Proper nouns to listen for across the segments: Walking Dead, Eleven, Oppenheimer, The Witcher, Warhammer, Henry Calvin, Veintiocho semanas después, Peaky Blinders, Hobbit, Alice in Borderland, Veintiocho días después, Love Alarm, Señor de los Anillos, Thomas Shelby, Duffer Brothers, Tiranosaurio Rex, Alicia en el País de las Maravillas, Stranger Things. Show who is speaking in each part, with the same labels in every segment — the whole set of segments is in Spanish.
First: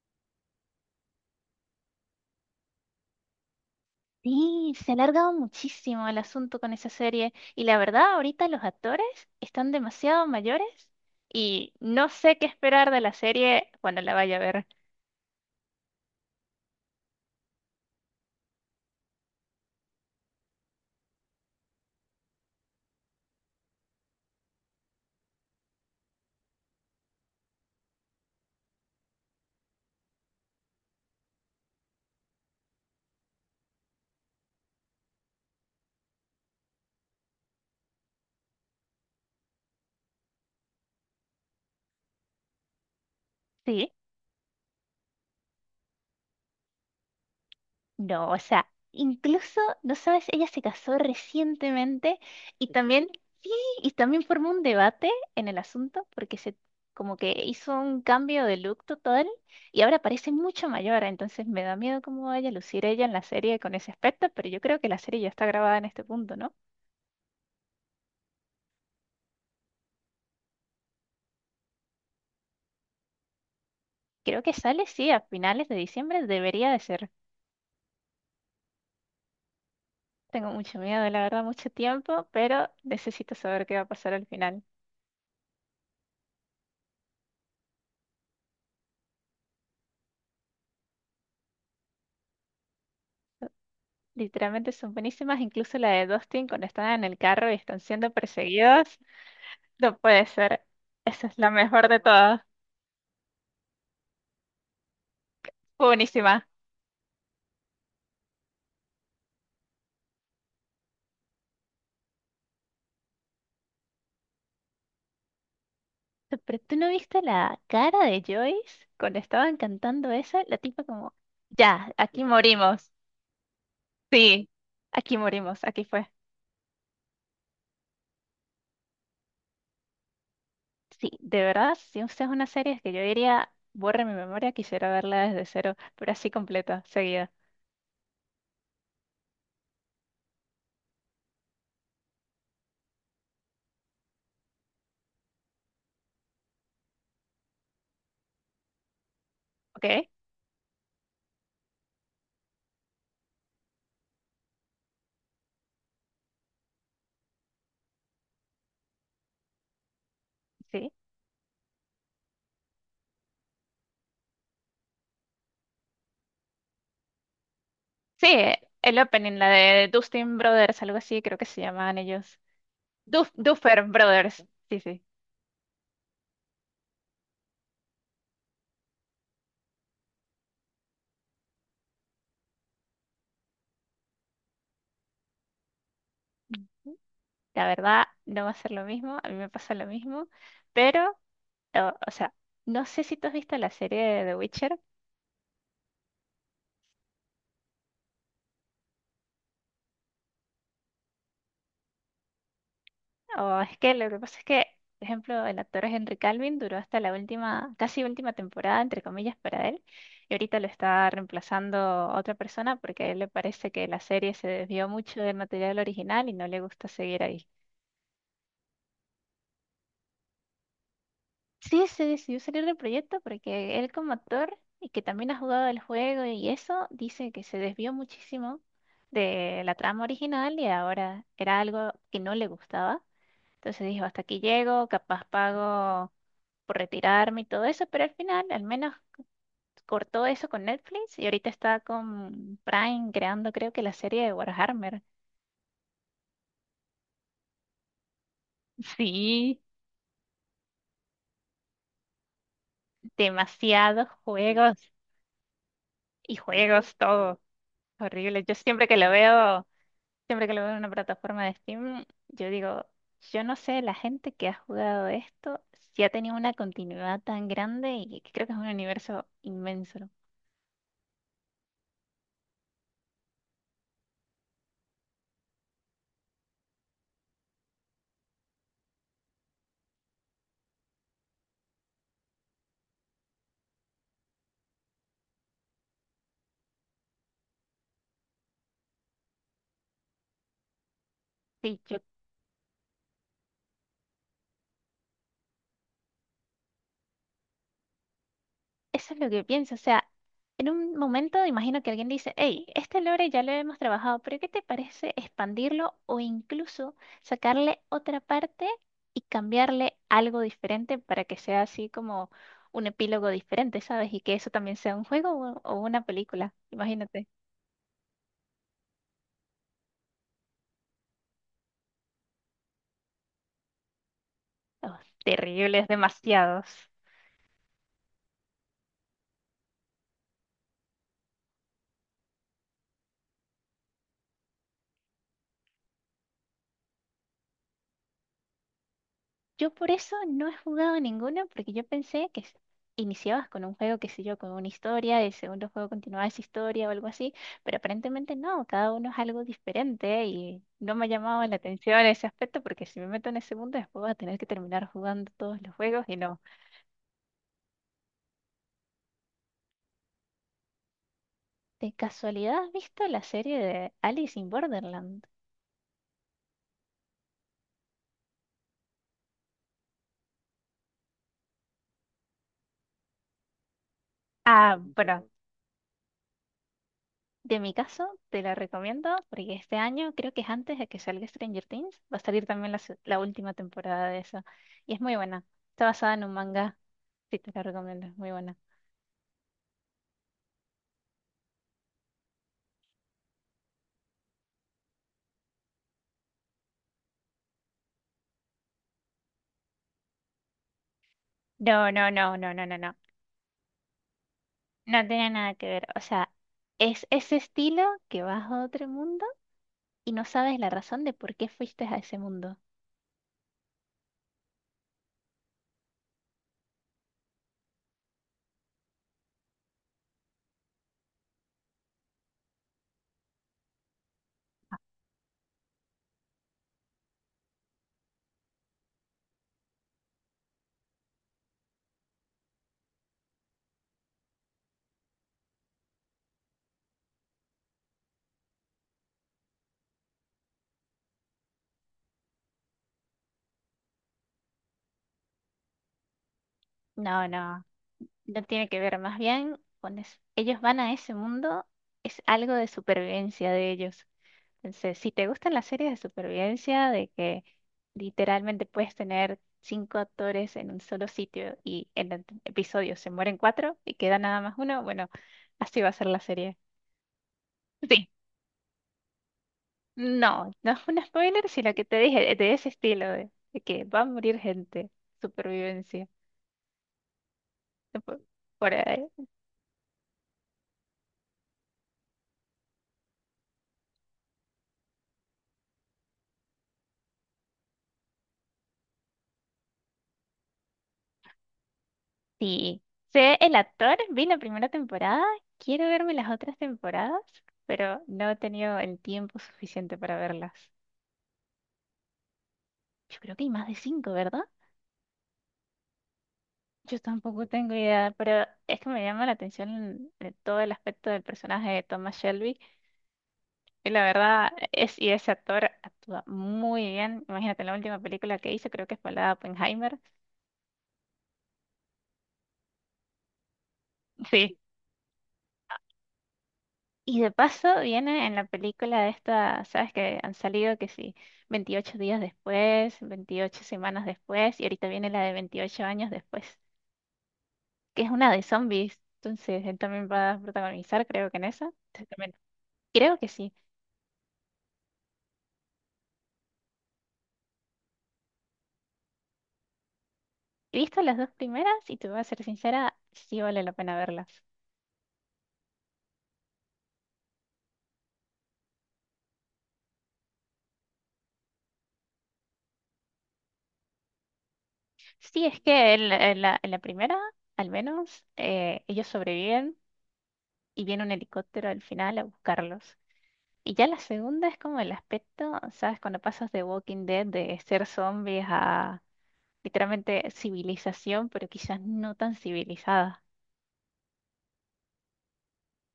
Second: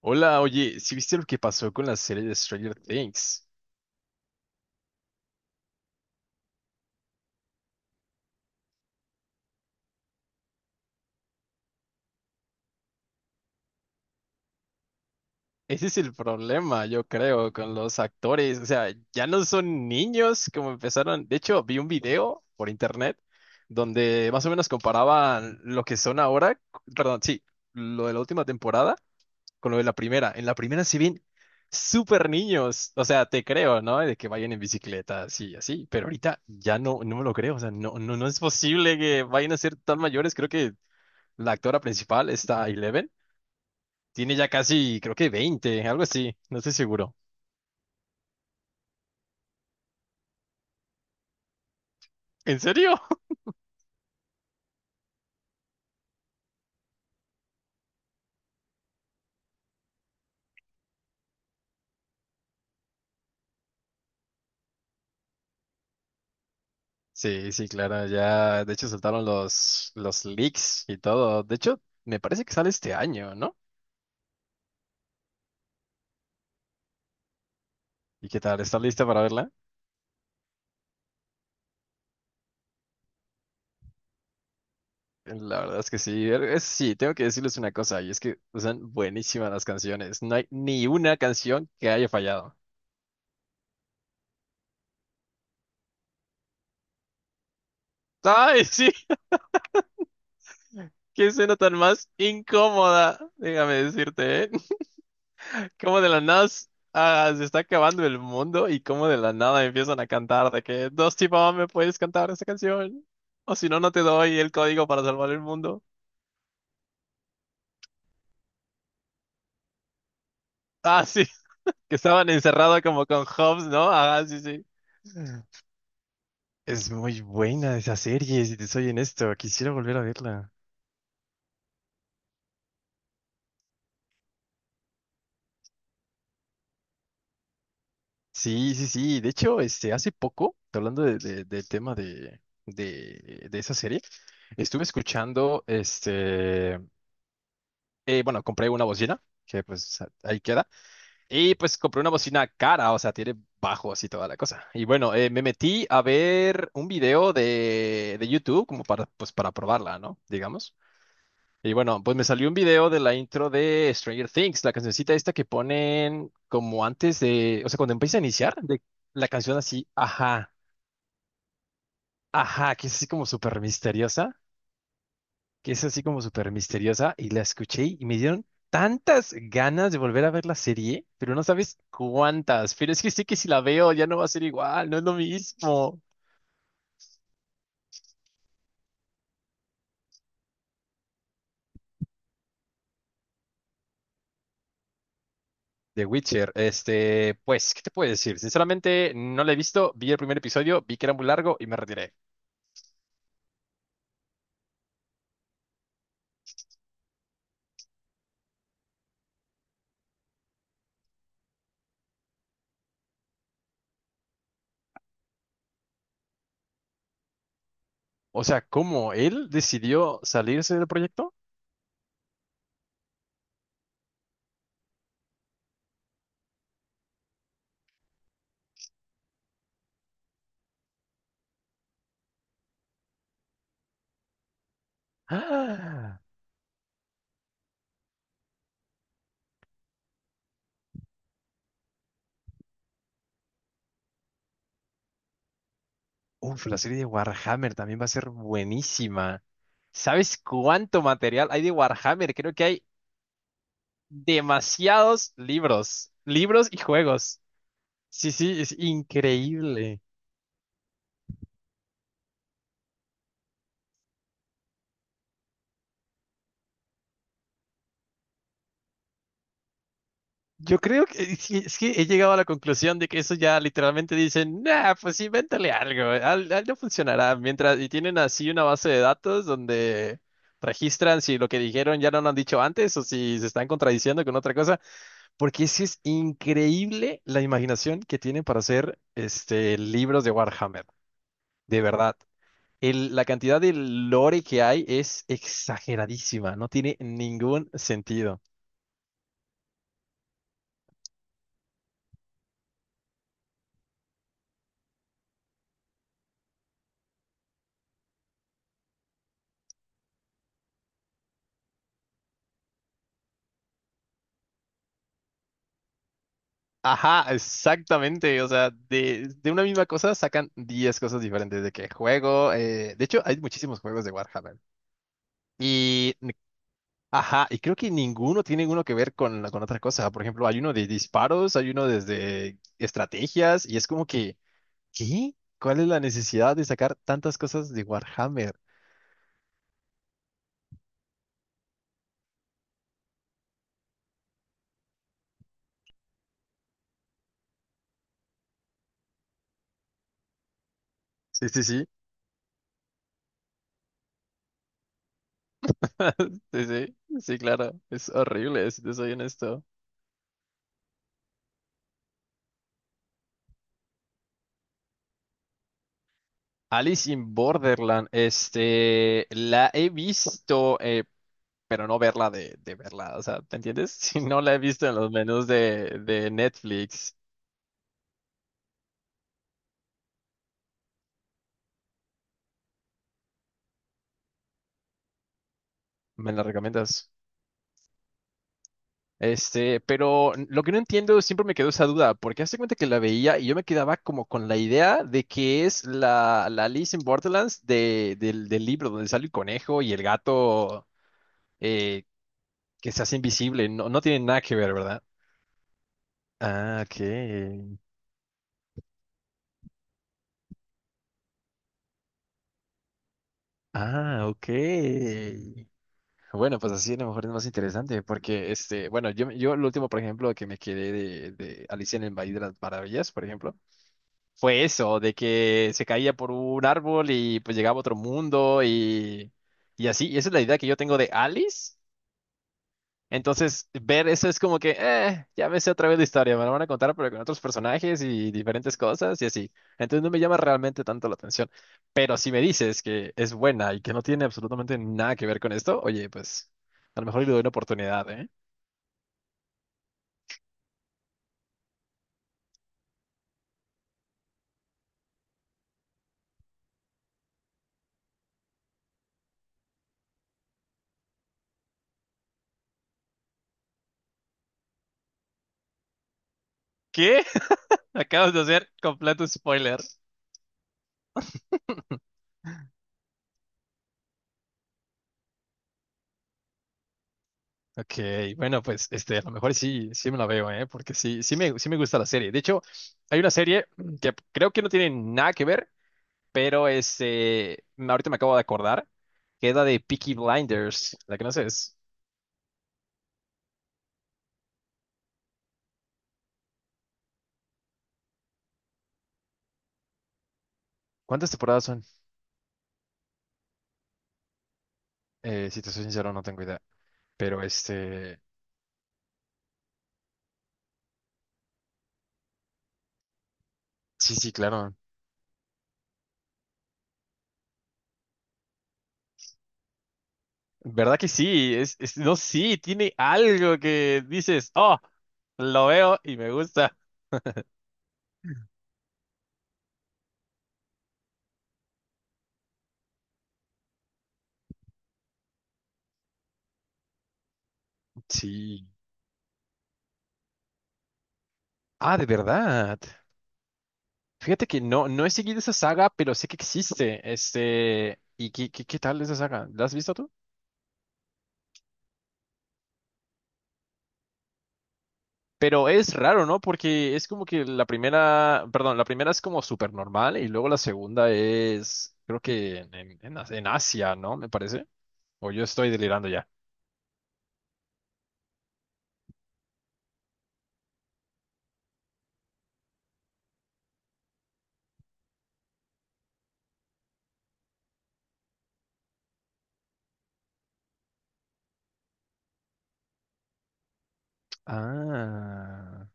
Speaker 1: Hola, oye, ¿sí viste lo que pasó con la serie de Stranger Things?
Speaker 2: Sí, se ha alargado muchísimo el asunto con esa serie y la verdad ahorita los actores están demasiado mayores y no sé qué esperar de la serie cuando la vaya a ver.
Speaker 1: Ese es el problema, yo creo, con los actores. O sea, ya no son niños como empezaron. De hecho, vi un video por internet donde más o menos comparaban lo que son ahora, perdón, sí, lo de la última temporada con lo de la primera. En la primera se ven súper niños. O sea, te creo, ¿no? De que vayan en bicicleta, así, así. Pero ahorita ya no, no me lo creo. O sea, no, no, no es posible que vayan a ser tan mayores. Creo que la actora principal, esta Eleven,
Speaker 2: Sí,
Speaker 1: tiene ya casi, creo que 20, algo así, no estoy seguro.
Speaker 2: no, o sea, incluso, no sabes, ella se casó recientemente
Speaker 1: ¿En
Speaker 2: y
Speaker 1: serio?
Speaker 2: también, sí, y también formó un debate en el asunto porque se como que hizo un cambio de look total y ahora parece mucho mayor, entonces me da miedo cómo vaya a lucir ella en la serie con ese aspecto, pero yo creo que la serie ya está grabada en este punto, ¿no?
Speaker 1: Sí, sí, claro, ya, de hecho soltaron los leaks y todo. De hecho, me parece que sale este año, ¿no?
Speaker 2: Creo que sale, sí, a finales de diciembre debería de ser.
Speaker 1: ¿Y qué tal? ¿Estás lista para verla?
Speaker 2: Tengo mucho miedo, la verdad, mucho tiempo, pero necesito saber qué va a pasar al final.
Speaker 1: La verdad es que sí, sí, tengo que decirles una cosa, y es que son buenísimas las canciones. No hay ni una canción que haya fallado.
Speaker 2: Literalmente son buenísimas, incluso la de Dustin cuando están en el carro y están siendo
Speaker 1: ¡Ay,
Speaker 2: perseguidos.
Speaker 1: sí!
Speaker 2: No puede ser. Esa
Speaker 1: ¡Qué
Speaker 2: es la
Speaker 1: escena tan
Speaker 2: mejor de
Speaker 1: más
Speaker 2: todas.
Speaker 1: incómoda! Déjame decirte, ¿eh?
Speaker 2: Fue
Speaker 1: Como de la nada
Speaker 2: buenísima.
Speaker 1: se está acabando el mundo y como de la nada empiezan a cantar de que dos tipos me puedes cantar esta canción o si no no te doy el código para salvar el mundo.
Speaker 2: Pero tú no viste la cara de Joyce cuando estaban cantando esa, la tipa
Speaker 1: Ah,
Speaker 2: como,
Speaker 1: sí,
Speaker 2: ya,
Speaker 1: que
Speaker 2: aquí
Speaker 1: estaban encerrados
Speaker 2: morimos.
Speaker 1: como con Hobbs, ¿no? Ah, sí,
Speaker 2: Sí,
Speaker 1: sí.
Speaker 2: aquí morimos, aquí fue.
Speaker 1: Es muy buena esa serie, si te soy honesto, quisiera volver a verla.
Speaker 2: Sí, de verdad, si usted es una serie que yo diría, borra mi memoria, quisiera verla desde cero, pero así completa, seguida.
Speaker 1: Sí, sí, sí. De hecho, este, hace poco, hablando del tema de, esa serie, estuve escuchando este bueno, compré una bocina, que
Speaker 2: ¿Ok?
Speaker 1: pues ahí queda. Y pues compré una bocina cara, o sea, tiene bajos y toda la cosa. Y bueno, me metí a ver un video de YouTube como para, pues, para probarla, ¿no? Digamos.
Speaker 2: Sí.
Speaker 1: Y bueno, pues me salió un video de la intro de Stranger Things, la cancioncita esta que ponen como antes de, o sea, cuando empieza a
Speaker 2: Sí,
Speaker 1: iniciar, de
Speaker 2: el
Speaker 1: la
Speaker 2: opening, la
Speaker 1: canción así,
Speaker 2: de Dustin
Speaker 1: ajá,
Speaker 2: Brothers, algo así, creo que se llamaban ellos.
Speaker 1: ajá, que es así como
Speaker 2: Duf-
Speaker 1: súper
Speaker 2: Duffer
Speaker 1: misteriosa,
Speaker 2: Brothers. Sí, sí.
Speaker 1: que es así como súper misteriosa, y la escuché y me dieron tantas ganas de volver a ver la serie, pero no sabes cuántas, pero es que sé que si la veo ya no va a ser igual, no es lo mismo.
Speaker 2: La verdad, no va a ser lo mismo, a mí me pasa lo mismo, pero, o sea, no sé si tú has visto la serie de The Witcher.
Speaker 1: The Witcher, este, pues, ¿qué te puedo decir? Sinceramente, no la he visto, vi el primer episodio, vi que era muy largo y me retiré.
Speaker 2: O es que lo que pasa es que, por ejemplo, el actor Henry Calvin duró hasta la última, casi última temporada, entre comillas, para él. Y ahorita lo está reemplazando otra persona porque a él le parece que la serie se desvió mucho del material original y no le gusta seguir ahí.
Speaker 1: O sea, ¿cómo él decidió salirse del proyecto?
Speaker 2: Sí, se decidió salir del proyecto porque él como actor, y que también ha jugado el juego y eso, dice que se desvió muchísimo de la trama original y ahora era algo que no le gustaba. Entonces dijo, hasta aquí llego, capaz pago
Speaker 1: ¡Ah!
Speaker 2: por retirarme y todo eso, pero al final al menos cortó eso con Netflix y ahorita está con Prime creando creo que la serie de Warhammer.
Speaker 1: Uf, la serie de Warhammer también va a ser buenísima.
Speaker 2: Sí,
Speaker 1: ¿Sabes cuánto material hay de Warhammer? Creo que hay
Speaker 2: demasiados juegos
Speaker 1: demasiados libros,
Speaker 2: y
Speaker 1: libros y
Speaker 2: juegos todo.
Speaker 1: juegos. Sí,
Speaker 2: Horrible. Yo
Speaker 1: sí, es
Speaker 2: siempre que lo veo,
Speaker 1: increíble.
Speaker 2: siempre que lo veo en una plataforma de Steam, yo digo, yo no sé, la gente que ha jugado esto, si ha tenido una continuidad tan grande y creo que es un universo inmenso.
Speaker 1: Yo creo que sí, es que he llegado a la conclusión de que eso ya literalmente dicen, nah, pues invéntale algo, algo funcionará. Mientras, y tienen así una base de datos donde registran si lo que dijeron ya no lo han dicho antes o si se están contradiciendo con otra cosa, porque sí es increíble la imaginación que tienen para hacer este libros de Warhammer,
Speaker 2: Sí,
Speaker 1: de
Speaker 2: yo
Speaker 1: verdad. La cantidad de lore que hay es exageradísima, no tiene ningún sentido.
Speaker 2: eso es lo que pienso, o sea, en un momento imagino que alguien dice, hey, este lore ya lo hemos trabajado, pero ¿qué te parece expandirlo o incluso sacarle otra parte y cambiarle algo diferente para que sea así como un epílogo diferente, ¿sabes? Y que eso también sea un juego o una película,
Speaker 1: Ajá,
Speaker 2: imagínate.
Speaker 1: exactamente. O sea, de, una misma cosa sacan 10 cosas diferentes de qué juego. De hecho, hay muchísimos juegos de Warhammer.
Speaker 2: Oh, terrible, es
Speaker 1: Y,
Speaker 2: demasiados.
Speaker 1: ajá, y creo que ninguno tiene uno que ver con, con otra cosa. Por ejemplo, hay uno de disparos, hay uno desde estrategias, y es como que, ¿qué? ¿Cuál es la necesidad de sacar tantas cosas de Warhammer?
Speaker 2: Yo por eso no he jugado ninguno, porque yo pensé que iniciabas con un juego, qué sé yo, con una historia, el segundo juego continuaba esa historia o algo así, pero aparentemente no, cada uno es algo diferente y no me ha llamado
Speaker 1: Sí,
Speaker 2: la
Speaker 1: sí, sí.
Speaker 2: atención ese aspecto, porque si me meto en el segundo, después voy a tener que terminar jugando todos los juegos y no.
Speaker 1: Sí, sí, sí, claro, es horrible, si te soy honesto.
Speaker 2: ¿De casualidad has visto la serie de Alice in Borderland?
Speaker 1: Alice in Borderland, este, la he visto, pero no verla de, verla, o sea, ¿te entiendes? Si no la he
Speaker 2: Ah,
Speaker 1: visto en los
Speaker 2: bueno,
Speaker 1: menús de Netflix,
Speaker 2: de mi caso, te la recomiendo porque este año, creo que es antes de que salga Stranger Things, va a salir también la última temporada de eso. Y es muy buena. Está basada en un
Speaker 1: ¿me la
Speaker 2: manga.
Speaker 1: recomiendas?
Speaker 2: Sí, te la recomiendo, es muy buena.
Speaker 1: Este, pero lo que no entiendo, siempre me quedó esa duda, porque hace cuenta que la veía y yo me quedaba como con la idea de que es la Alice in Borderlands del libro donde sale el conejo y el gato,
Speaker 2: No,
Speaker 1: eh,
Speaker 2: no, no, no, no, no,
Speaker 1: Que
Speaker 2: no.
Speaker 1: se hace invisible, no, no tiene nada que ver, ¿verdad?
Speaker 2: No tiene nada que ver. O sea,
Speaker 1: Ah, ok.
Speaker 2: es ese estilo que vas a otro mundo y no sabes la razón de por qué fuiste a ese mundo.
Speaker 1: Ah, ok. Bueno, pues así a lo mejor es más interesante, porque este, bueno, yo, lo último, por ejemplo, que me quedé de Alicia en el País de las Maravillas, por ejemplo, fue eso, de que se caía por un árbol y pues llegaba a otro mundo y así. Y esa es la idea que yo tengo de Alice. Entonces, ver eso es como que, ya me sé otra vez la historia, me la van a contar, pero con otros personajes y diferentes cosas y así. Entonces no me llama realmente tanto la atención. Pero si me dices que es buena y que no tiene absolutamente nada que ver con esto, oye, pues a lo mejor
Speaker 2: No,
Speaker 1: le doy una
Speaker 2: no,
Speaker 1: oportunidad, ¿eh?
Speaker 2: no tiene que ver. Más bien, cuando es- ellos van a ese mundo, es algo de supervivencia de ellos. Entonces, si te gustan las series de supervivencia, de que literalmente puedes tener cinco actores en un solo sitio y en el episodio se mueren cuatro y queda nada más uno, bueno, así va a ser la serie.
Speaker 1: ¿Qué?
Speaker 2: Sí,
Speaker 1: Acabas de hacer completo spoiler.
Speaker 2: no, no es un spoiler, sino que te dije de ese estilo, de que va a morir gente, supervivencia.
Speaker 1: Ok,
Speaker 2: Por,
Speaker 1: bueno,
Speaker 2: por
Speaker 1: pues
Speaker 2: ahí.
Speaker 1: este, a lo mejor sí, sí me la veo, ¿eh? Porque sí, sí me, gusta la serie. De hecho, hay una serie que creo que no tiene nada que ver. Pero este, ahorita me acabo de acordar que es la de Peaky Blinders, la que no sé es.
Speaker 2: Sí, sé el actor, vi la primera temporada, quiero verme las otras temporadas, pero no he tenido el tiempo suficiente para verlas.
Speaker 1: ¿Cuántas temporadas son?
Speaker 2: Yo creo que hay más de cinco, ¿verdad?
Speaker 1: Si te soy sincero, no tengo idea.
Speaker 2: Yo
Speaker 1: Pero
Speaker 2: tampoco tengo idea,
Speaker 1: este,
Speaker 2: pero es que me llama la atención todo el aspecto del personaje de Thomas Shelby. Y la
Speaker 1: sí, sí,
Speaker 2: verdad
Speaker 1: claro.
Speaker 2: es, y ese actor actúa muy bien. Imagínate, la última película que hizo creo que fue la de Oppenheimer.
Speaker 1: ¿Verdad que sí? Es, no, sí, tiene algo que dices,
Speaker 2: Sí.
Speaker 1: oh, lo veo y me gusta.
Speaker 2: Y de paso viene en la película esta, ¿sabes? Que han salido que sí, 28 días después, 28 semanas después, y ahorita viene la de 28 años después, que es una de
Speaker 1: Sí.
Speaker 2: zombies. Entonces, él también va a protagonizar, creo que en esa.
Speaker 1: Ah, de
Speaker 2: Entonces, también-
Speaker 1: verdad.
Speaker 2: Creo que sí.
Speaker 1: Fíjate que no, no he seguido esa saga, pero sé que existe. Este, ¿y qué, tal esa saga? ¿La has visto tú?
Speaker 2: He visto las dos primeras y te voy a ser sincera, sí vale la pena verlas.
Speaker 1: Pero es raro, ¿no? Porque es como que la primera, perdón, la primera es como súper normal y luego la segunda es, creo que en Asia, ¿no? Me parece. O
Speaker 2: Sí,
Speaker 1: yo
Speaker 2: es
Speaker 1: estoy
Speaker 2: que en,
Speaker 1: delirando
Speaker 2: la,
Speaker 1: ya.
Speaker 2: en la- en la primera, al menos, ellos sobreviven y viene un helicóptero al final a buscarlos. Y ya la segunda es como el aspecto, ¿sabes? Cuando pasas de Walking Dead, de ser zombies a literalmente civilización, pero quizás no tan civilizada.
Speaker 1: Ah,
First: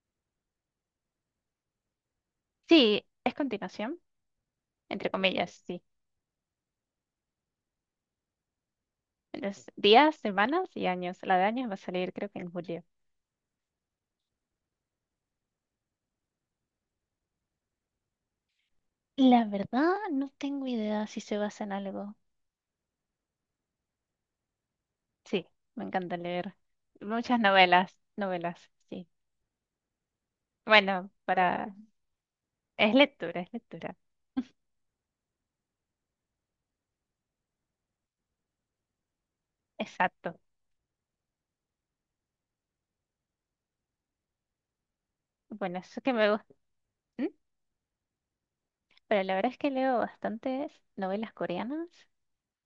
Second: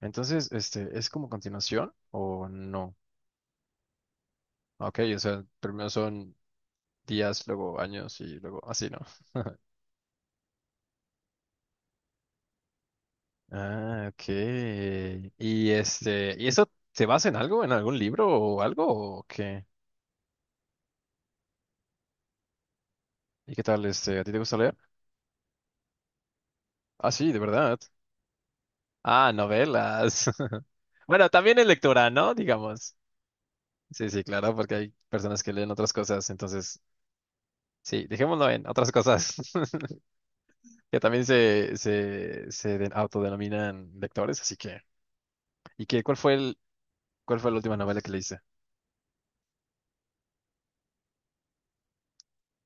Speaker 1: entonces, este, ¿es como continuación o no?
Speaker 2: Sí, es continuación,
Speaker 1: Ok,
Speaker 2: entre
Speaker 1: o sea,
Speaker 2: comillas, sí.
Speaker 1: primero son días, luego años y luego así, ¿no?
Speaker 2: Entonces, días, semanas y años. La de años va a salir creo que en julio.
Speaker 1: Ah, ok. Y este, ¿y eso se basa en algo, en algún libro o algo o
Speaker 2: La
Speaker 1: qué?
Speaker 2: verdad, no tengo idea si se basa en algo.
Speaker 1: ¿Y qué tal, este, a ti te gusta leer?
Speaker 2: Sí, me encanta leer
Speaker 1: Ah, sí,
Speaker 2: muchas
Speaker 1: de verdad.
Speaker 2: novelas, novelas, sí.
Speaker 1: Ah, novelas.
Speaker 2: Bueno,
Speaker 1: Bueno, también es
Speaker 2: para...
Speaker 1: lectura, ¿no?
Speaker 2: Es
Speaker 1: Digamos.
Speaker 2: lectura, es lectura.
Speaker 1: Sí, sí, claro, porque hay personas que leen otras cosas, entonces, sí, dejémoslo en otras cosas,
Speaker 2: Exacto.
Speaker 1: que también se, se autodenominan lectores, así que.
Speaker 2: Bueno,
Speaker 1: ¿Y
Speaker 2: eso
Speaker 1: qué,
Speaker 2: que me gusta. ¿Mm?
Speaker 1: cuál fue la última novela que leíste?
Speaker 2: Pero la verdad es que leo bastantes novelas coreanas.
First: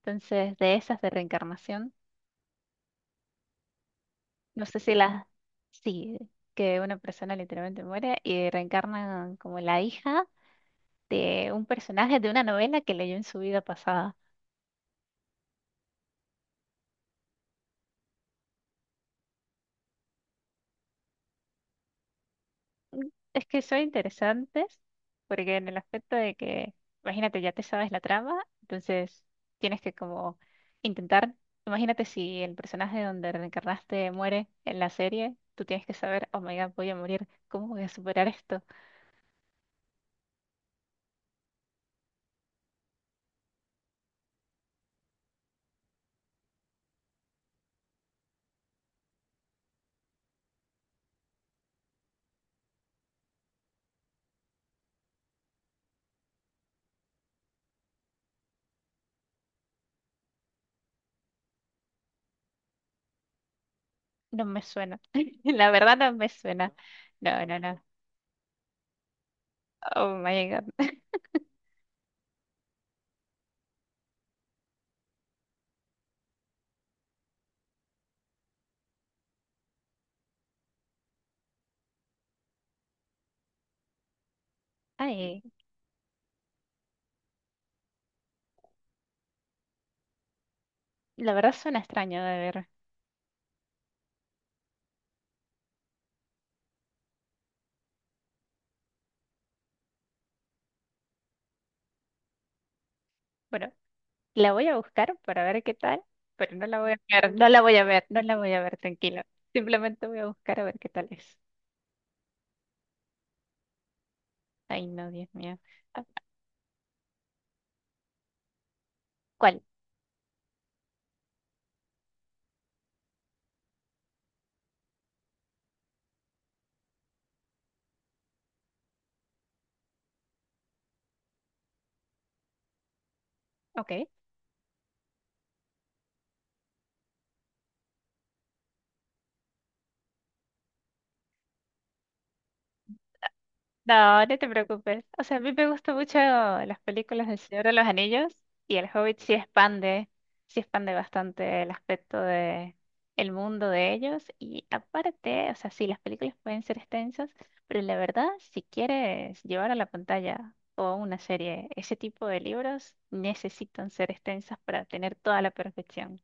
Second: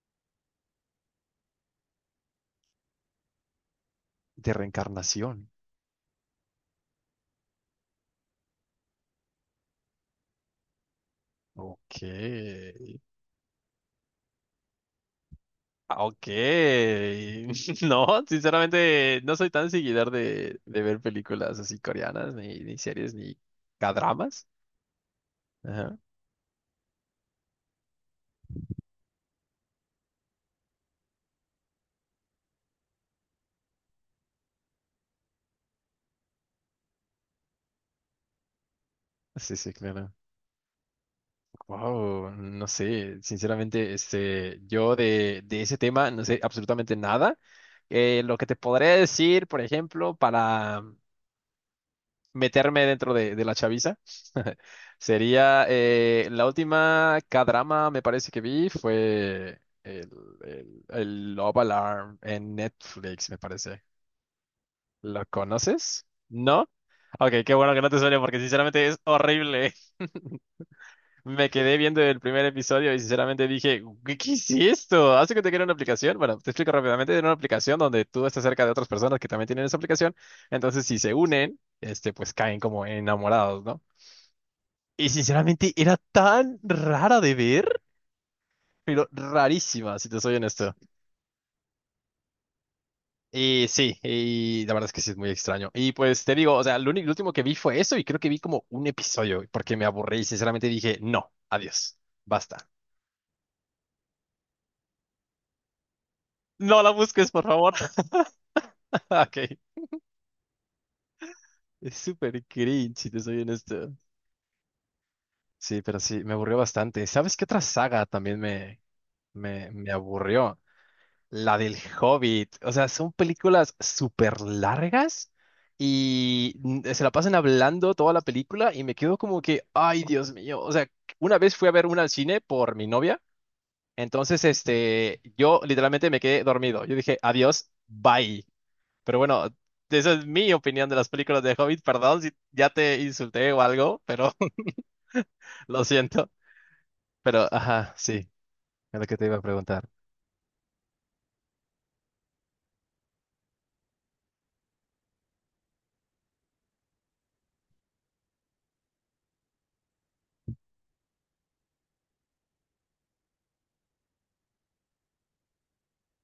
Speaker 2: Entonces, de esas de reencarnación,
Speaker 1: De
Speaker 2: no sé si las...
Speaker 1: reencarnación.
Speaker 2: Sí, que una persona literalmente muere y reencarna como la hija de un
Speaker 1: Ok.
Speaker 2: personaje de una novela que leyó en su vida pasada.
Speaker 1: Ah, ok. No, sinceramente no soy tan seguidor de, ver películas así coreanas, ni series, ni
Speaker 2: Es que son
Speaker 1: cadramas.
Speaker 2: interesantes, porque en el
Speaker 1: Ajá.
Speaker 2: aspecto de que, imagínate, ya te sabes la trama, entonces tienes que como intentar, imagínate si el personaje donde reencarnaste muere en la serie, tú tienes que saber, oh my God, voy a morir, ¿cómo voy a superar esto?
Speaker 1: Sí, sí, claro. Wow, no sé, sinceramente, este, yo de ese tema no sé absolutamente nada. Lo que te podría decir, por ejemplo, para meterme dentro de, la chaviza. Sería la última K-drama, me parece que vi, fue el Love Alarm en Netflix, me parece.
Speaker 2: No me suena,
Speaker 1: ¿Lo
Speaker 2: la verdad
Speaker 1: conoces?
Speaker 2: no me
Speaker 1: ¿No?
Speaker 2: suena,
Speaker 1: Ok,
Speaker 2: no,
Speaker 1: qué
Speaker 2: no,
Speaker 1: bueno
Speaker 2: no,
Speaker 1: que no te suene porque sinceramente es horrible.
Speaker 2: oh my God,
Speaker 1: Me quedé viendo el primer episodio y sinceramente dije, ¿qué es esto? ¿Hace que te quiera una aplicación? Bueno, te explico rápidamente, era una aplicación donde tú estás cerca de otras personas que también tienen esa aplicación, entonces si se unen, este, pues caen como enamorados, ¿no? Y
Speaker 2: ay,
Speaker 1: sinceramente era tan rara de ver, pero rarísima, si te soy honesto.
Speaker 2: la verdad suena extraño de ver,
Speaker 1: Y sí, y la verdad es que sí es muy extraño. Y pues te digo, o sea, lo único, lo último que vi fue eso y creo que vi como un episodio porque me aburrí y sinceramente dije, no, adiós, basta.
Speaker 2: bueno, la voy a buscar para ver qué tal, pero no la
Speaker 1: No la
Speaker 2: voy a
Speaker 1: busques,
Speaker 2: ver,
Speaker 1: por
Speaker 2: no la
Speaker 1: favor.
Speaker 2: voy a ver, no la voy a ver, tranquilo.
Speaker 1: Ok,
Speaker 2: Simplemente voy a buscar a ver qué tal es.
Speaker 1: es súper cringe, si te soy honesto.
Speaker 2: Ay, no, Dios mío.
Speaker 1: Sí, pero
Speaker 2: Ah,
Speaker 1: sí, me aburrió bastante. ¿Sabes qué otra saga también me,
Speaker 2: ¿cuál?
Speaker 1: me aburrió? La del Hobbit. O sea, son películas súper largas y se la pasan hablando toda la película y me quedo como que, ay, Dios mío. O sea, una vez fui a ver una al cine por mi novia.
Speaker 2: Ok.
Speaker 1: Entonces, este, yo literalmente me quedé dormido. Yo dije, adiós, bye. Pero bueno, esa es mi opinión de las películas de Hobbit. Perdón si ya te insulté o algo,
Speaker 2: No,
Speaker 1: pero
Speaker 2: no te preocupes. O sea, a mí me
Speaker 1: lo
Speaker 2: gustan mucho
Speaker 1: siento.
Speaker 2: las películas del
Speaker 1: Pero,
Speaker 2: Señor de los
Speaker 1: ajá, sí,
Speaker 2: Anillos y el
Speaker 1: es lo que
Speaker 2: Hobbit
Speaker 1: te iba a preguntar.
Speaker 2: sí expande bastante el aspecto de el mundo de ellos y aparte, o sea, sí, las películas pueden ser extensas, pero la verdad, si quieres llevar a la pantalla o a una serie ese tipo de libros, necesitan ser extensas para tener toda la perfección.